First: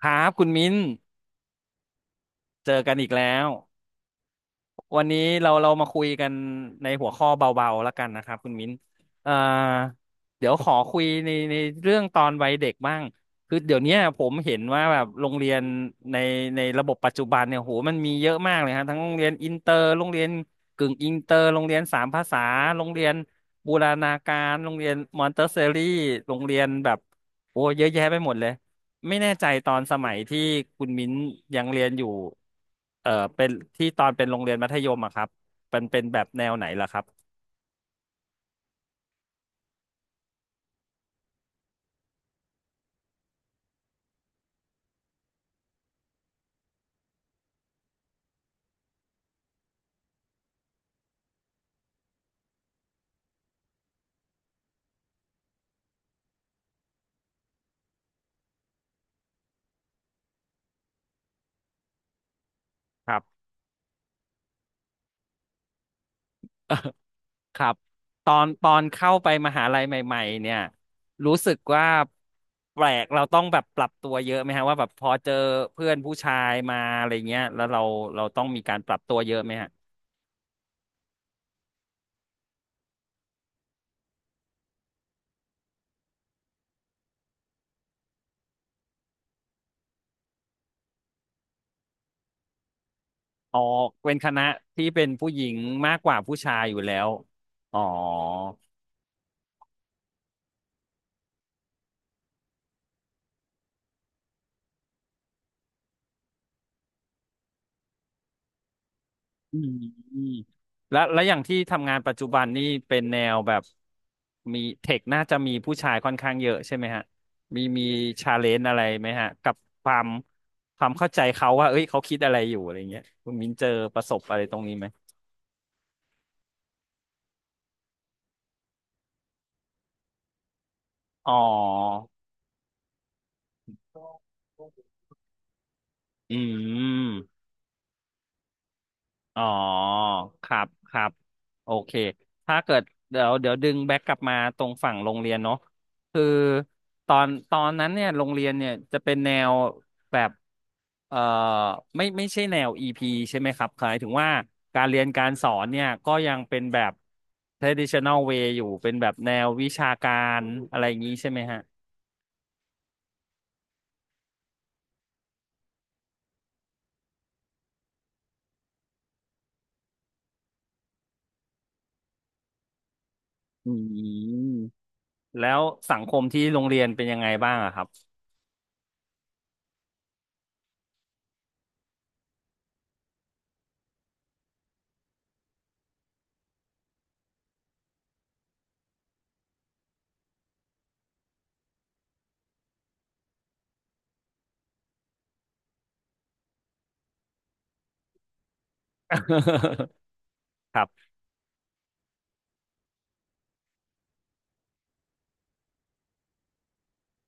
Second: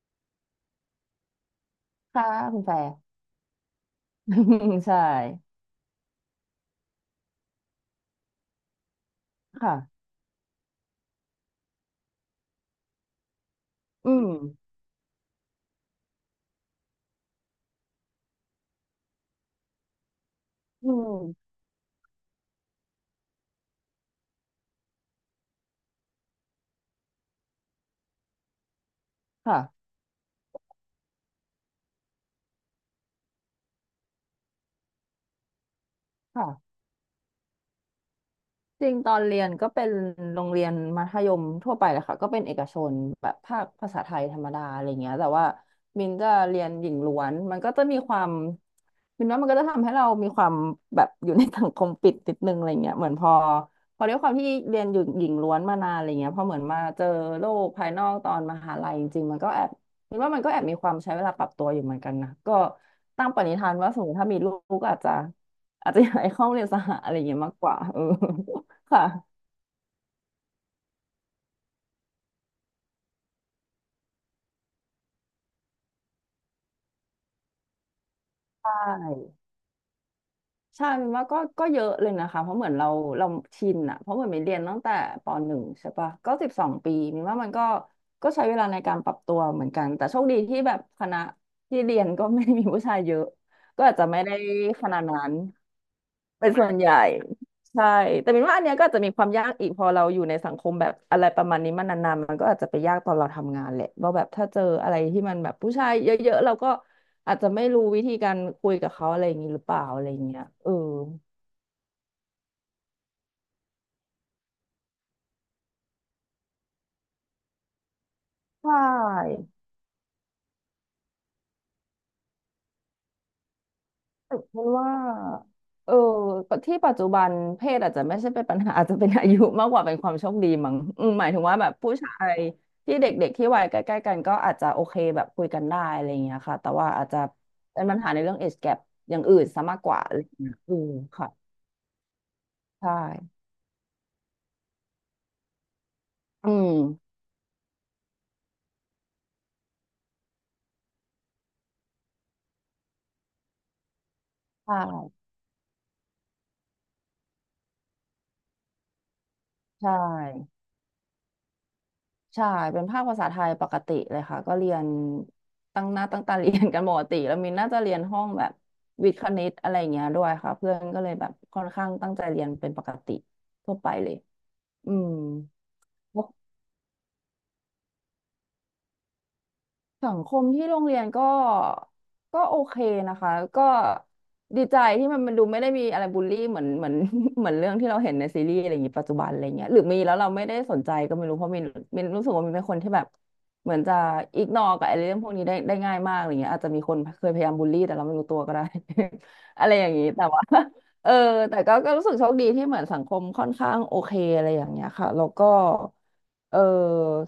ครับคุณมิ้นค่ะคุณเจแฟอร์ กันอีกแล้ว ใช่วันนี้เรามาคุยกันในหัวข้อเบาๆแล้วกันนะครับคุณมิ้นเอ่อค่ะเดี๋ยวขอคุยในเรื่องตอนวัยเด็กบ้างคือเดี๋ยวเนี้ยอืผมมเห็นว่าแบบโรงเรียนในในระบบปัจจุบันเนี่ยโหมันมีเยอะมากเลยฮะทั้งโรงเรียนอินเตอร์โรงเรียนอืกึ่งอินเตอร์มโรงเรียนสามภาษาโรงเรียนบูรณาการโรงเรียนมอนเตสซอรี่โรงเรียนแบบโอ้เยอะแยะไปหมดเลย ไม่แน่ใจค่ะตอนสมัยที่คุณมิ้นยังเรียนอยู่เป็นที่ตอนเป็นโรงเรียนมัธยมอะครับมันเป็นแบบแนวไหนค่ะ ล่ะครับ จริงตอนเรียนก็เป็นโรงเรียนมัธยมทั่วไปแหละค่ะก็เป็นเอกชนแบบภาคภาษาไทยธรรมดาอะไรเงี้ยแต่ว่ามินจะเรียนหญิงล้วนมันก็จะมีความมินว่ามันก็จะทำให้เรามีความแบบอยู่ในสังคมปิดนิดนึงอะไรเงี้ยเหมือนพอด้วยความที่เรียนอยู่หญิงล้วนมานานอะไรเงี้ยพอเหมือนมาเจอโลกภายนอกตอนมหาลัยจริงๆมันก็แอบมินว่ามันก็แอบมีความใช้เวลาปรับตัวอยู่เหมือนกันนะก็ครับ ตั้งปณิธานว่าสมมติถ้ามีลูกก็อาจจะอยากให้เข้าโรงเรียนสห อะไรเงี้ยมากครักบ ว่าเออ ตอนคเข้าไป่ะมหาลัยใหม่ๆเนี่ย รู้สึกว่าแปลกเราต้องแบบปรับตัวเยอะไหมฮะว่าแบบพอเจอเพื่อนผู้ชายมาอะไรเงี้ยแล้วเราต้องมีใชการปรับตัวเย่อะไหมฮะใช่มันว่าก็เยอะเลยนะคะเพราะเหมือนเราชินอะเพราะเหมือนมินเรียนตั้งแต่ปหนึ่งใช่ปะก็12 ปีมินว่ามันก็ใช้เวลาในการปรับตัวเหมือนกันแต่โชคดีที่แบบคณะที่เรียนก็ไม่ได้มีผู้ชายเยอะอ๋อก็อาจจะเป็นไม่คได้ณะขที่นาเป็ดนนั้ผู้น หญิงมากกว่าผู้เป็นชายส่วอนยู่ใหแล้ญ่วอ๋อ ใช่แต่มปนว่าอันเนี้ยก็อาจจะมีความยากอีกพอเราอยู่ในสังคมแบบอะไรประมาณนี้มานานๆมันก็อาจจะไปยากตอนเราทำงานแหละว่าแบบถ้าเจออะไรที่มันแบบผู้ชายเยอะๆเราก็อาจจะไม่รู้วิธีการคุยกับเขาอะไรอย่างนี้อืหรือมเปล่าอะไรออืย่างมเงี้ยเออแล้วแล้วอย่างที่ทำงานปัจจุบันนี่เป็นแนวแบบมีเทคน่าจะมีผู้ชายค่อนข้างเยอะใช่ไหมฮะมีชาเลนใชจ์อะไรไหมฮะกับ่ ความความเข้าใจเขาว่าเอ้ยเขาคิดอะไรอยู่อะไรเงี้ยคุณมินเจอประสบฉัอะไรนตรงนี้ไหมว่าเออที่ปัจจุบันเพศอาจจะไม่ใช่เป็นปัญหา อาจจะเป็นอายุมากกว่าเป็นความโชคดีมั้งอืมหมาอ๋ยอถึงว่าแบบผู้ชายที่เด็กๆที่วัยใกล้ๆกันก็อาจจะโอเคแบบคุยกันได้อะไรอย่างอืเงี้ยค่ะแต่ว่าอาจจะม เป็นปัญหาในเรื่อง age gap อย่างอื่อ๋อนซะมากกว่าอะไรอย่างคเงี้ยรับอืมครับค่ะโอเคถ้าเกิดใช่เดี๋ยวดึงแบ็กกลับมาตรงฝั่งโรงเรียนเนาะคืออืตมอนตอนนั้นเนี่ยโรงเรียนเนี่ยจะเป็นแนวแบบเอ่อไม่ใช่แนวอีพีใช่ไหมครับหมายถึงว่าใช่การเรียนการสอนเนี่ยก็ยังเป็นแบบ traditional way อยู่เป็นแบบแนววิชาใช่ การอะไรอย่างนี้ใช่ไหมฮะใช่เป็นภาคภาษาไทยปกติเลยค่ะก็เรียนตั้งหน้าตั้งตาเรียนกันปกติแล้ว มินน่าจะเรียนห้องแบบวิทย์คณิตอะไรอย่างเงี้ยด้วยค่ะเพื่อนก็เลยแบบค่อนข้างตั้งใจเรียนเป็นปกติอืทั่วไปเลยมอืม แล้วสังคมที่โรงเรียนเป็นยังไงบ้างอะครับ สังคมที่โรงเรียนก็โอเคนะคะก็ดีใจที่มันดูไม่ได้มีอะไรบูลลี่เหมือน เหมือนเรื่องที่เราเห็นในซีรีส์อะไรอย่างนี้ปัจจุบันอะไรเงี้ยหรือมีแล้วเราไม่ได้สนใจก็ไม่รู้เพราะมีมีรู้สึกว่ามีเป็นคนที่แบบเหมือนจะอิกนอกับไอ้เรื่องพวกนี้ได้ง่ายมากอะไรเงี้ยอาจจะมีคนเคยพยายามบูลลี่แต่เราไม่รู้ตัวก็ได้ อะไรอย่างนี้แต่ว่า ครัเอบ อแต่ก็รู้สึกโชคดีที่เหมือนสังคมค่อนข้างโอเคอะไรอย่างเงี้ยค่ะแล้วก็เออ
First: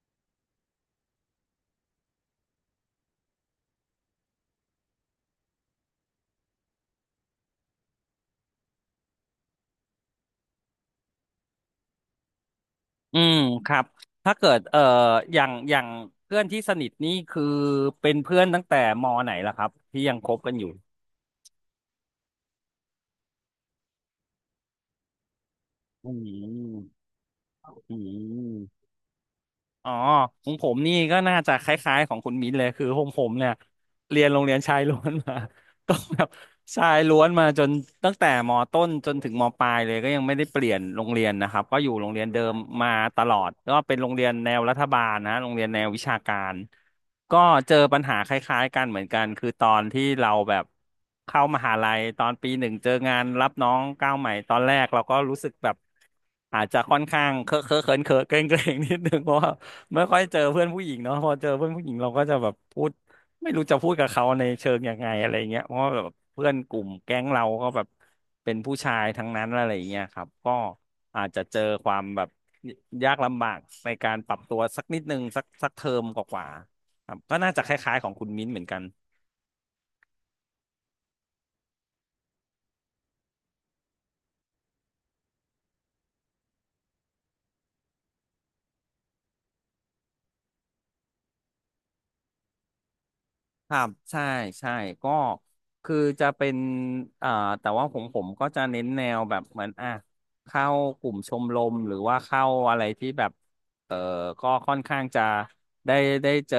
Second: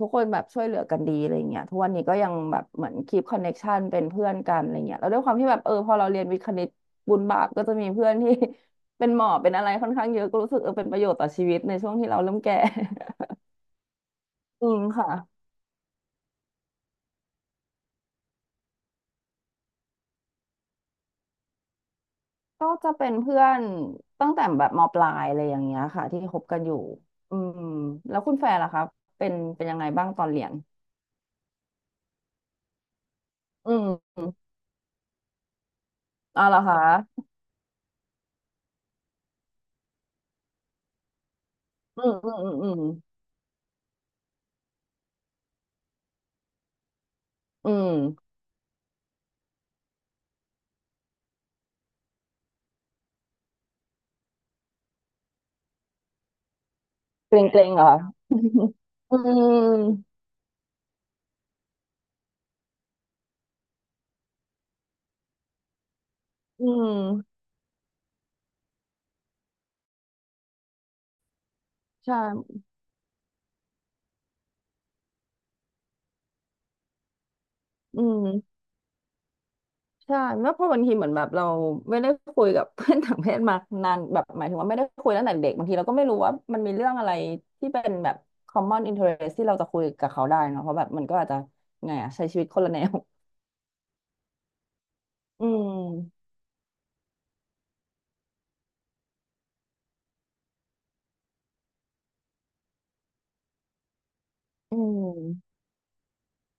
ทุกคนแบบช่วยเหลือกันดีอะไรเงี้ยทุกวันนี้ก็ยังแบบเหมือนคีปคอนเน็กชันเป็นเพื่อนกันอะไรเงี้ยแล้วด้วยความที่แบบพอเราเรียนวิทย์คณิตบุญบาปก็จะมีเพื่อนที่ เป็นหมอเป็นอะไรค่อนข้างเยอะก็รู้สึกเป็นประโยชน์ต่อชีวิตในช่วงที่เราเริ่มแก่ อืมครับถ้าเกิด อืมค่ะอย่างเพื่อนที่สนิทนี่คือเป็นเพื่อนตั้งแต่มอไหนล่ะครับที่ยังคบกันอยู่ก็จะเป็นเพื่อนตั้งแต่แบบมปลายอะไรอย่างเงี้ยค่ะอืที่คบกันอยู่มอืมอืแล้วคุณแฟนล่ะคะม เป็นเป็นยังไงอ๋อบ้างตอนเรีขยอนงผมนี่ก็น่าจะคล้ายๆของคุณมิ้นเลยคือผมเนี่ยอืม เรียนโรงเรียนชายล้วนมา ก็แบบอ๋อเหรอคชายล้วะนมาจนตั้งแต่มต้นจนถึงมปลายเลยก็ยังไม่ได้เปลี่ยนโรงเรียนนะครับก็อยู่อืโรงมเรียนอืม เดิอืมมอืมมาตลอดก็เป็นโรงเรียนแนวรัฐบาลนะโรงเรียนแนววิชาการก็อืเจอมปัญหาคล้ายๆกันเหมือนกันคือตอนที่เราแบบเข้ามหาลัยตอนปีหนึ่งเจองานรับน้องก้าวใหม่ตอนแรกเราก็รู้สึกแบบอาจจะค่อนข้างเกรงเคเกอะรเคงอะเหรอเขิคะนเขินเกรงเกรง นิดนึอืงเพราะว่า ไม่ค่อมยเจอเพื่อนผู้หญิงเนาะพอเจอเพื่อนผู้หญิงเราก็จะแบบพูดไม่รู้จะพูดกับเขาในเชิงยังไงอะไรเงี้ยเพราะว่าแบบเพื่อนอืกลุ่มแก๊งมเราก็แบบเป็นผู้ชายทั้งนั้นอะไรเงี้ยครับก็อาจจะเจอความใช่แบบยากลำบากในการปรับตัวสักนิดนึงสักเทอมกว่าๆครับก็น่าจะคล้ายอืๆของคุณมิ้นท์มเหมือนกัน ใช่แล้วเพราะบางทีเหมือนแบบเราไม่ได้คุยกับ เพื่อนต่างเพศมานานแบบหมายถึงว่าไม่ได้คุยตั้งแต่เด็กบางทีเราก็ไม่รู้ว่ามันมีเรื่องอะไรที่เป็นแบบ common interest ที่เราจะคุยกับเขาได้เนอะเพราะแบบมันก็อาจจะไงอะใช้ชีวิตคนละแนวครับใช่ใช่ก็อืคือมจะเป็นอ่าแต่ว่าผมก็จะเน้นแนวแบบเหมือนอ่ะเข้ากลุ่มชมรมหรือว่าเข้าอะไรที่แบบเออก็ค่อือนข้างจะมได้ได้เจอ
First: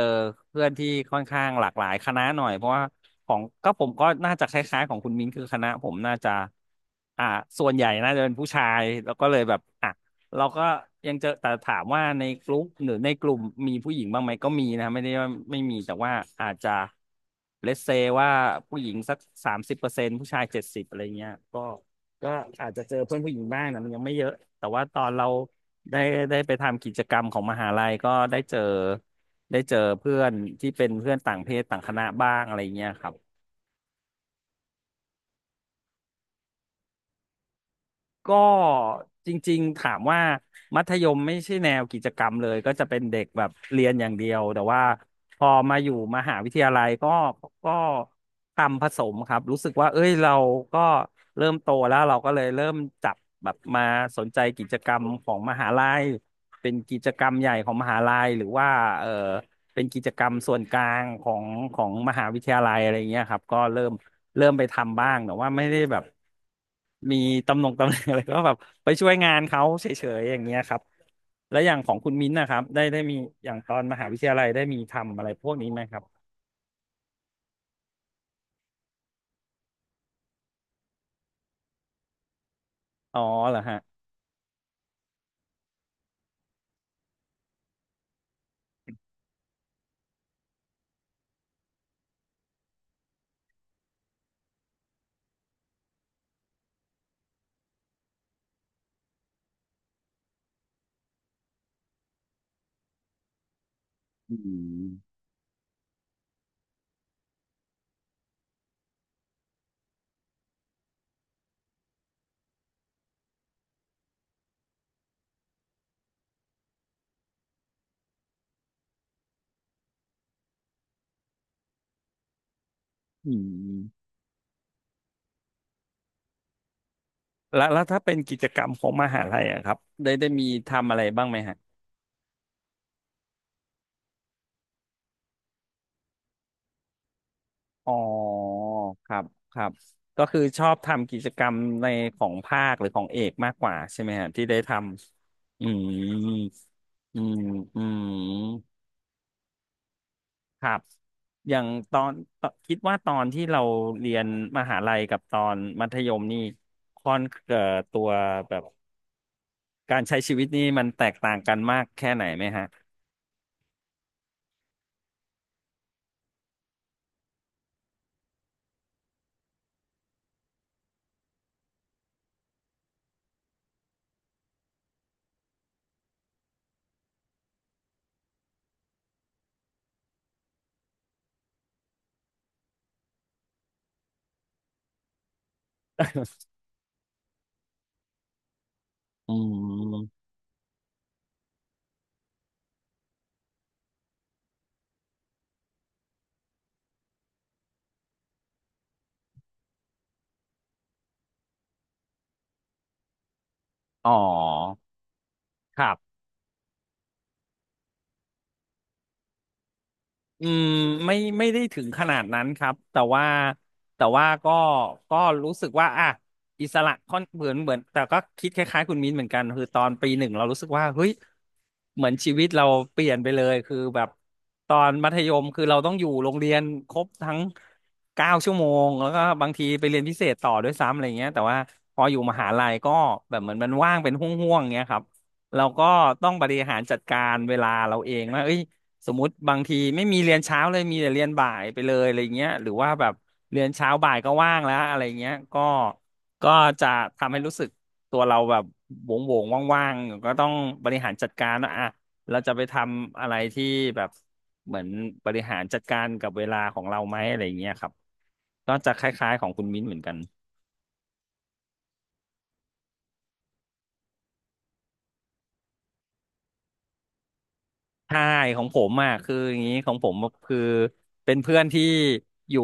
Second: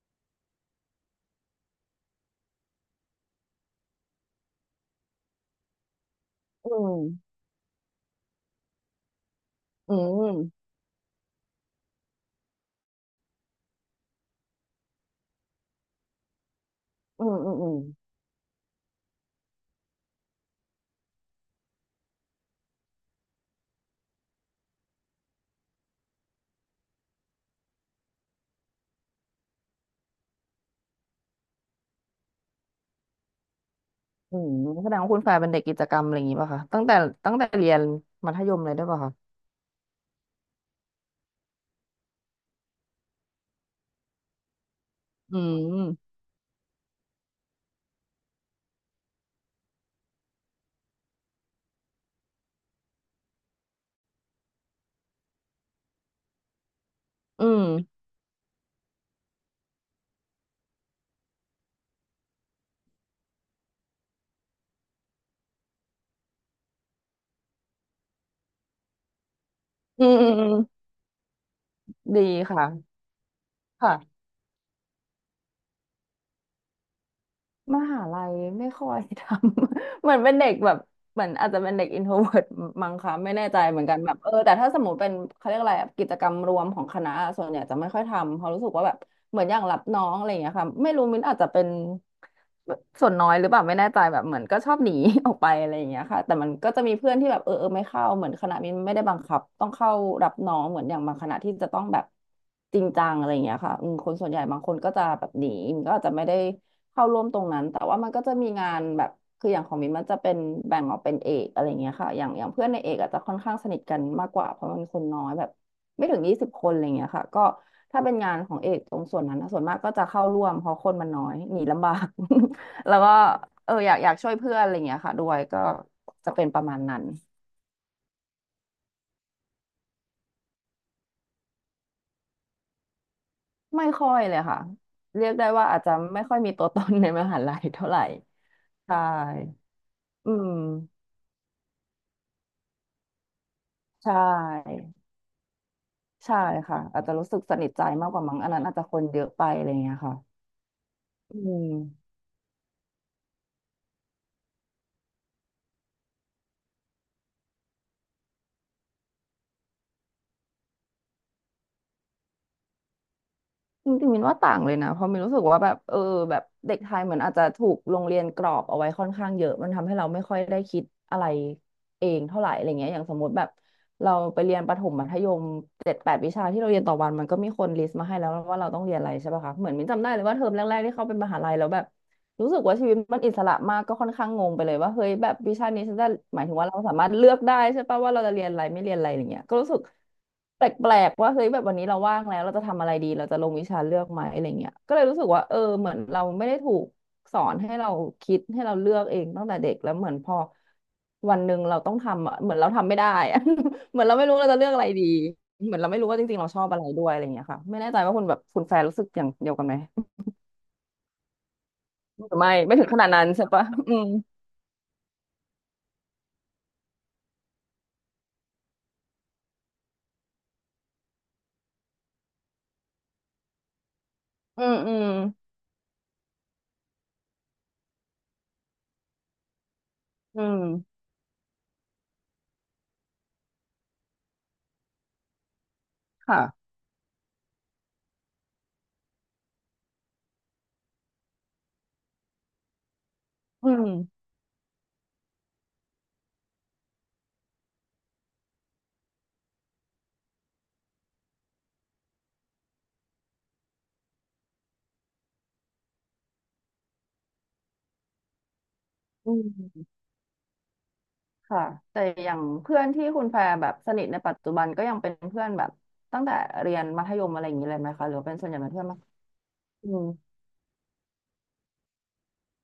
เพื่อนที่ค่อนข้างหลากหลายคณะหน่อยเพราะว่าของก็ผมก็น่าจะคล้ายๆของคุณมิ้นคือคณะผมน่าจะอืมอ่าส่วนใหญ่น่าจะเป็นผู้ชายแล้วก็เลยแบบอ่ะ อืเราก็มยังเจอแต่ถามว่าในกลุ่มหรือในกลุ่มมีผู้หญิงบ้างไหมก็มีนะไม่ได้ว่าไม่มีแต่ว่าอาจจะอืมอืมอืเลมสอืม เซว่าผู้หญิงสัก30%ผู้ชาย70อะไรเงี้ยก็ก็อาจจะเจอเพื่อนผู้หญิงบ้างนะมันยังไม่เยอะแต่ว่าตอนเราได้ได้ไปทำกิจกรรมของมหาลัยก็ได้เจอได้เจอเพื่อนที่เป็นเพื่อนต่างเพศต่างคณะบ้างอะไรเงี้ยครับ อืมแสดงว่าคุณฝ่ายเป็นเด็กกิจกรรมอะไรอย่างงี้ป่ะคะตั้งแต่เรียนมัก็ธยมเลยได้วยป่ะคะจริงๆถามว่ามัธยมไม่ใช่แนวกิจกรรมเลยก็จะเป็นเด็กแบบเรียนอย่างเดียวแต่ว่าอืพอมาอยู่มมหาวิทยาลัยก็ก็ทำผสมครับรู้สึกว่าเอ้ยเราก็เริ่มโตแล้วเราก็เลยเริ่มจับแบบมาสนใจกิจกรรมของมหาลัยเป็นกิจกรรมอืใหญ่มของมหาลัยหรือว่าเออ เป็นกิจกรรมส่วนกลางของมหาวิทยาลัยอะไรเงี้ยครับก็เริ่มไปทำบ้างแต่ว่าไม่ได้แบบมีตำแหน่งอะไรก็แบบไปช่วยงานเขาเฉอืมยอืๆมอย่างอืมเงี้ยครับแล้วอย่างของคุณดีมิ้นท์นะครับได้ค่ะได้มีอย่างตอนมหาวิทค่ะ ยาลัยได้มีทำอะไรพวกนี้ไหมครับมหาลัยไม่ค่อยทำ เหมือนเป็นเด็กแบบเหมือนอาจจะเป็นเด็กอินโทรเวิร์ตมั้งคะอ๋อไม่แน่เหรใจอฮะเหมือนกันแบบแต่ถ้าสมมติเป็นเขาเรียกอะไรอะกิจกรรมรวมของคณะะส่วนใหญ่จะไม่ค่อยทำเพราะรู้สึกว่าแบบเหมือนอย่างรับน้องอะไรอย่างเงี้ยค่ะไม่รู้มิ้นอาจจะเป็นส่วนน้อยหรือเปล่าไม่แน่ใจแบบเหมือนก็ชอบหนี ออกไปอะไรอย่างเงี้ยค่ะแต่มันก็จะมีเพื่อนที่แบบเออไม่เข้าเหมือนคณะมิ้นไม่ได้บังคับต้องเข้ารับน้องเหมือนอย่างบางคณะที่จะต้องแบบจริงจังอะไรอย่างเงี้ยค่ะอืมคนส่วนอืใหญ่บางคนก็มจะแบบหนีมันก็อาจจะไม่ได้ เข้าร่วมตรงนั้นแต่ว่ามันก็จะมีงานแบบคืออย่างของมินมันจะเป็นแบ่งออกเป็นเอกอะไรเงี้ยค่ะอย่างเพื่อนในเอกอาจจะค่อนข้างสนิทกันมากกว่าเพราะมันคนน้อยแบบไม่ถึง20คนอะไรเงี้ยค่ะก็ถ้าเป็นงานของเอกตรงส่วนนั้นนะส่วนมากก็จะเข้าร่วมเพราะคนมันน้อยหนีลำบาก แล้วก็อืเอออยากอมยากช่วยเพื่อนอะไรเงี้ยค่ะด้วยก็จะเป็นประมาณนั้นแล้วถ้าเป็นกิจกรรมของมหาลัยอะครับได้มีทำอะไรบ้างไหมฮะ ไม่ค่อยเลยค่ะเรียกได้ว่าอาจจะไม่ค่อยมีตัวตนในมหาลัยเท่าอ๋อไหร่ใช่ครับครับก็อืคือมชอบทำกิจกรรมในของภาคหรือของเอกมากกว่าใช่ไหมใช่ ฮะที่ได้ทำอืมใช่ค่ะอาจจะอืรู้มสึกสนิทอืใจมมากกว่ามั้งอันนั้นอาจจะคนเยอะไปอะไรอย่างเงี้ยค่ะครับอือย่างตอนมตอนคิดว่าตอนที่เราเรียนมหาลัยกับตอนมัธยมนี่ค่อนตัวแบบการใช้ชีวิตนี่มันแตกต่างกันมากแค่ไหนไหมฮะจริงๆมินว่าต่างเลยนะเพราะมินรู้สึกว่าแบบเออแบบเด็กไทยเหมือนอาจจะถูกโรงเรียนกรอบเอาไว้ค่อนข้างเยอะมันทำให้เราไม่ค่อยได้คิดอะไรเองเท่าไหร่อะไรเงี้ยอย่างสมมติแบบเราไปเรียนประถมมัธยม7-8วิชาที่เราเรียนต่อวันมันก็มีคนลิสต์มาให้แล้วว่าเราต้องเรียนอะไรใช่ป่ะคะเหมือนมินจำได้เลยว่าเทอมแรกๆที่เข้าเป็นมหาลัยแล้วแบบ รู้สึกว่าชีวิตมันอิสระมากก็ค่อนข้างงงไปเลยว่าเฮ้ยแบบวิชานี้ฉันจะหมายถึงว่าเราสามารถเลือกได้ใช่ปะว่าเราจะเรียนอะไรไม่เรียนอะไรอย่างอืเงี้ยก็รู้สึกมแปลกๆว่าเฮ้ยแบบวันนี้เราว่างแล้วเราจะทำอะไรดีเราจะลงวิชาเลือกไหมอะไรเงี้ยก็เลยรู้สึกว่าเออเหมือนเราไม่ได้ถูกสอนให้เราคิดให้เราเลือกเองตั้งแต่เด็กแล้วเหมือนพอวันหนึ่งเราต้องทำอะเหมือนเราทำไม่ได้อะ เหมือนอ๋อเราไม่รู้เราจะเลือกอะไรดีเหมือคนเรารัไม่รู้บ ว่าจริงๆเราชอบอะไรด้วยอะไรเงี้ยค่ะไม่แน่ใจว่าคุณแฟนรู้สึกอย่างเดียวกันไหมอืมไม่ได้ถึงขนาดนั้นไม่ครัไม่บถึงขแต่นาดนั้ว่านใช่ปะอืแต่ม ว่าก็รู้สึกว่าอ่ะอิสระค่อนเหมือนแต่ก็คิดคล้ายๆคุณมิ้นเหมือนกันคือตอนปีหนึ่งเรารู้สึกว่าเฮ้ยเหมือนชีวิตเราเปลี่ยนไปเลยคือแบบอืตอมนอืมมัธยมคือเราต้องอยู่โรงเรียนครบทั้งเก้าชั่วโมงแล้วก็บางทีไปเรียนพิเศษอืต่อมด้วยซ้ำอะไรเงี้ยแต่ว่าพออยู่มหาลัยก็แบบเหมือนมันว่างเป็นห่วงๆเงี้ยครับเราก็ต้องค่ะบริหารจัดการเวลาเราเองว่าเอ้ย สมมติบางทีไม่มีเรียนเช้าเลยมีแต่เรียนบ่ายไปเลยอะไรเงี้ยหรือว่าแบบเรียอืนมเช้าบ่ายก็ว่างแล้วอะไรเงี้ยก็จะทำให้รู้สึกตัวเราแบบโหวงโวงว่างๆก็ต้องบริหารจัดการว่าอ่ะเราจะไปทำอะไรที่แบบเหมือนบริหารจัดการกับเวลาของเราไหมอะไรเงี้ยครับก็จะคล้าอืยๆของคุณมิ้นมเหมือนกัน ค่ะแต่อย่างเพื่อนที่คุณแพรแบบสนิทในปัจจุบันก็ยังเป็นเพื่อนแบบตั้งแต่เรียนมัธยมอะไรอย่างนี้เลยไหมคะหรือใช่ว่าเป็นส่วนใหขญ่องเป็นผเพื่อนมมากอ่ะคืออย่างนี้ขอืองมผมคือเป็นเพื่อนที่อยู่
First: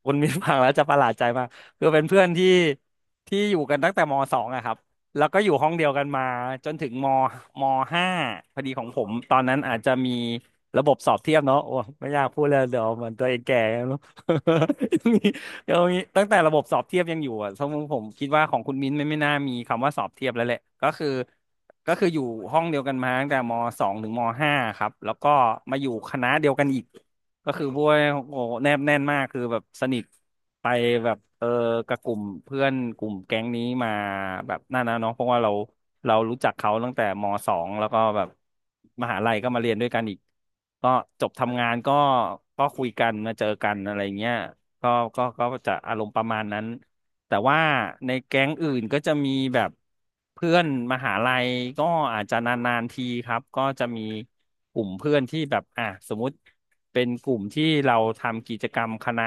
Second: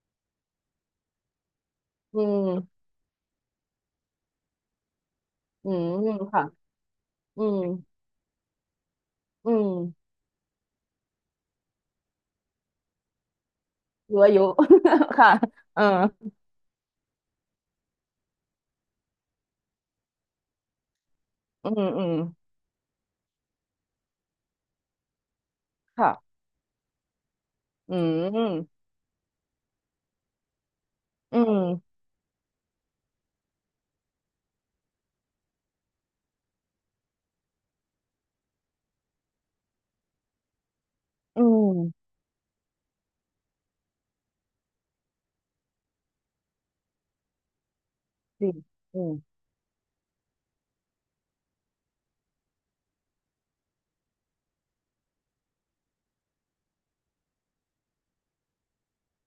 คุณมินฟังแล้วจะประหลาดใจมากคือเป็นอืเพื่อนที่มอยู่กันตั้งแต่มสองอะครับแล้วก็อยู่ห้ออืงเดียมวกันมาค่ะจนถึงมอืมมห้าพอดีของผมตอนอืนั้นมอาจจะมีระบบสอบเทียบเนาะโอ้ไม่อยากพูดเลยเดี๋ยวเหมือนตัวเองแก่แล้วเนอะ รู้อายุ ยัง มีค่ะเออตั้งแต่ระบบสอบเทียบยังอยู่อ่ะสมมติผมคิดว่าของคุณมิ้นไม่น่ามีคำว่าสอบเทียบแล้วแหละก็คือ อืมก็อืคือมอยู่ห้องเดียวกันมาตั้งแต่มสองถึงมห้าครับ แล้วก็มาอยู่คณะค่ะเดียวกันอีก ก็คือพวกอืมโอ้อืมแนบแน่นมากคือแบบสนิทไปแบบเออกับกลุ่มเพื่อนกลุ่มแก๊งนี้มาแบบนั่นนะเนาะเพราะว่าเรารู้จักเขาตั้งแต่มสองแล้วก็แบบมหาลัยก็มาเรียนด้วยกันอีกก็จบอืทำงานก็มก็คุยกันมาเจอกันอะไรเงี้ยก็ก็จะอารมณ์ประมาณนั้น แต่ว่าในแก๊ดีงอื่นก็อืจะมมีแบบเพื่อนมหาลัยก็อาจจะนานๆทีครับก็จะมีกลุ่มเพื่อนที่แบบอ่ะสมมุติเป็นกลุ่มที่เราทำกิจกรรมคณะ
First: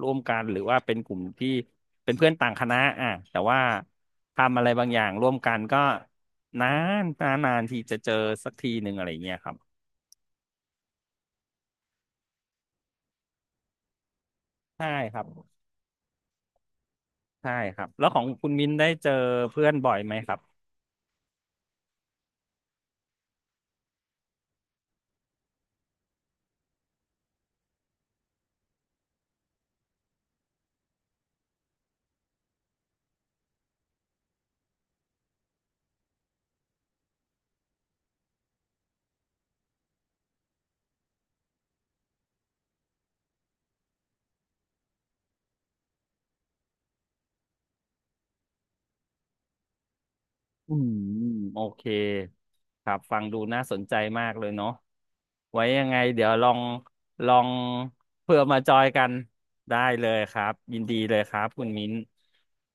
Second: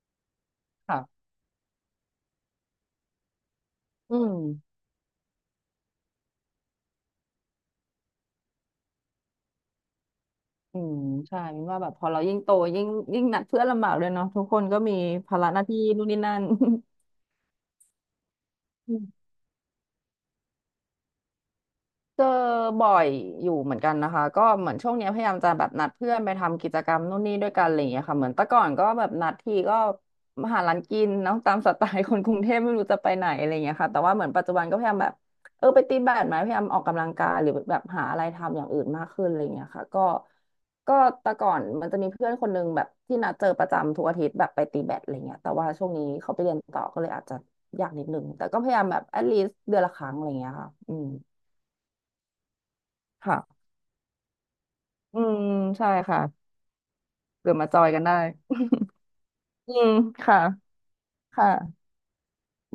ร่วมกันหรือว่าเป็นกลุ่ค่ะมที่เป็นเพื่อนต่างคณะอ่ะแต่ว่าอืม ทำอะไรบางอย่างร่วมกันก็นานนานนานทีจะเจอสักทีหนึ่งอะไรอย่างเงี้ยครับอืมใช่มินว่าแบบพอเรายิ่งโตยิ่งยิ่งหนักเพื่อนลำบากเลยเนาะทุกคนก็ใช่มีครับภาระหน้าที่นู่นนี่นั่น ใช่ครับแล้วของคุณมิ้นได้เจอเพื่อนบ่อยไหมครับ เจอบ่อยอยู่เหมือนกันนะคะก็เหมือนช่วงเนี้ยพยายามจะแบบนัดเพื่อนไปทำกิจกรรมนู่นนี่ด้วยกันอะไรอย่างเงี้ยค่ะเหมือนแต่ก่อนก็แบบนัดทีก็มาหาร้านกินเนาะตามสไตล์คนกรุงเทพไม่รู้จะไปไหนอะไรอย่างเงี้ยค่ะแต่ว่าเหมือนปัจจุบันก็พยายามแบบเออไปตีแบดไหมพยายามออกกำลังกายหรือแบบหาอะไรทำอย่างอื่นมากขึ้นอะไรอย่างเงี้ยค่ะก็ก็แต่ก่อนมันจะมีเพื่อนคนนึงแบบที่นัดเจอประจำทุกอาทิตย์แบบไปตีแบดอะไรเงี้ยแต่ว่าช่วงนี้เขาไปเรียนต่อก็เลยอาจจะยากนิดนึงแต่ก็พยายามแบบ at least เดือนละครั้งอะไรอย่างเงี้ยค่ะอืมอืมโอเคครับฟังดูน่าค่ะ สนใจมากเลยเนาะอืมไว้ยัใช่งไงค่ะเดี๋ยวลองลองเกิดมาจอยกันได้เพื่อมาจอยกันอืได้มเลยคค่ะรับยินดีเลยครับค่ะคุณมิ้น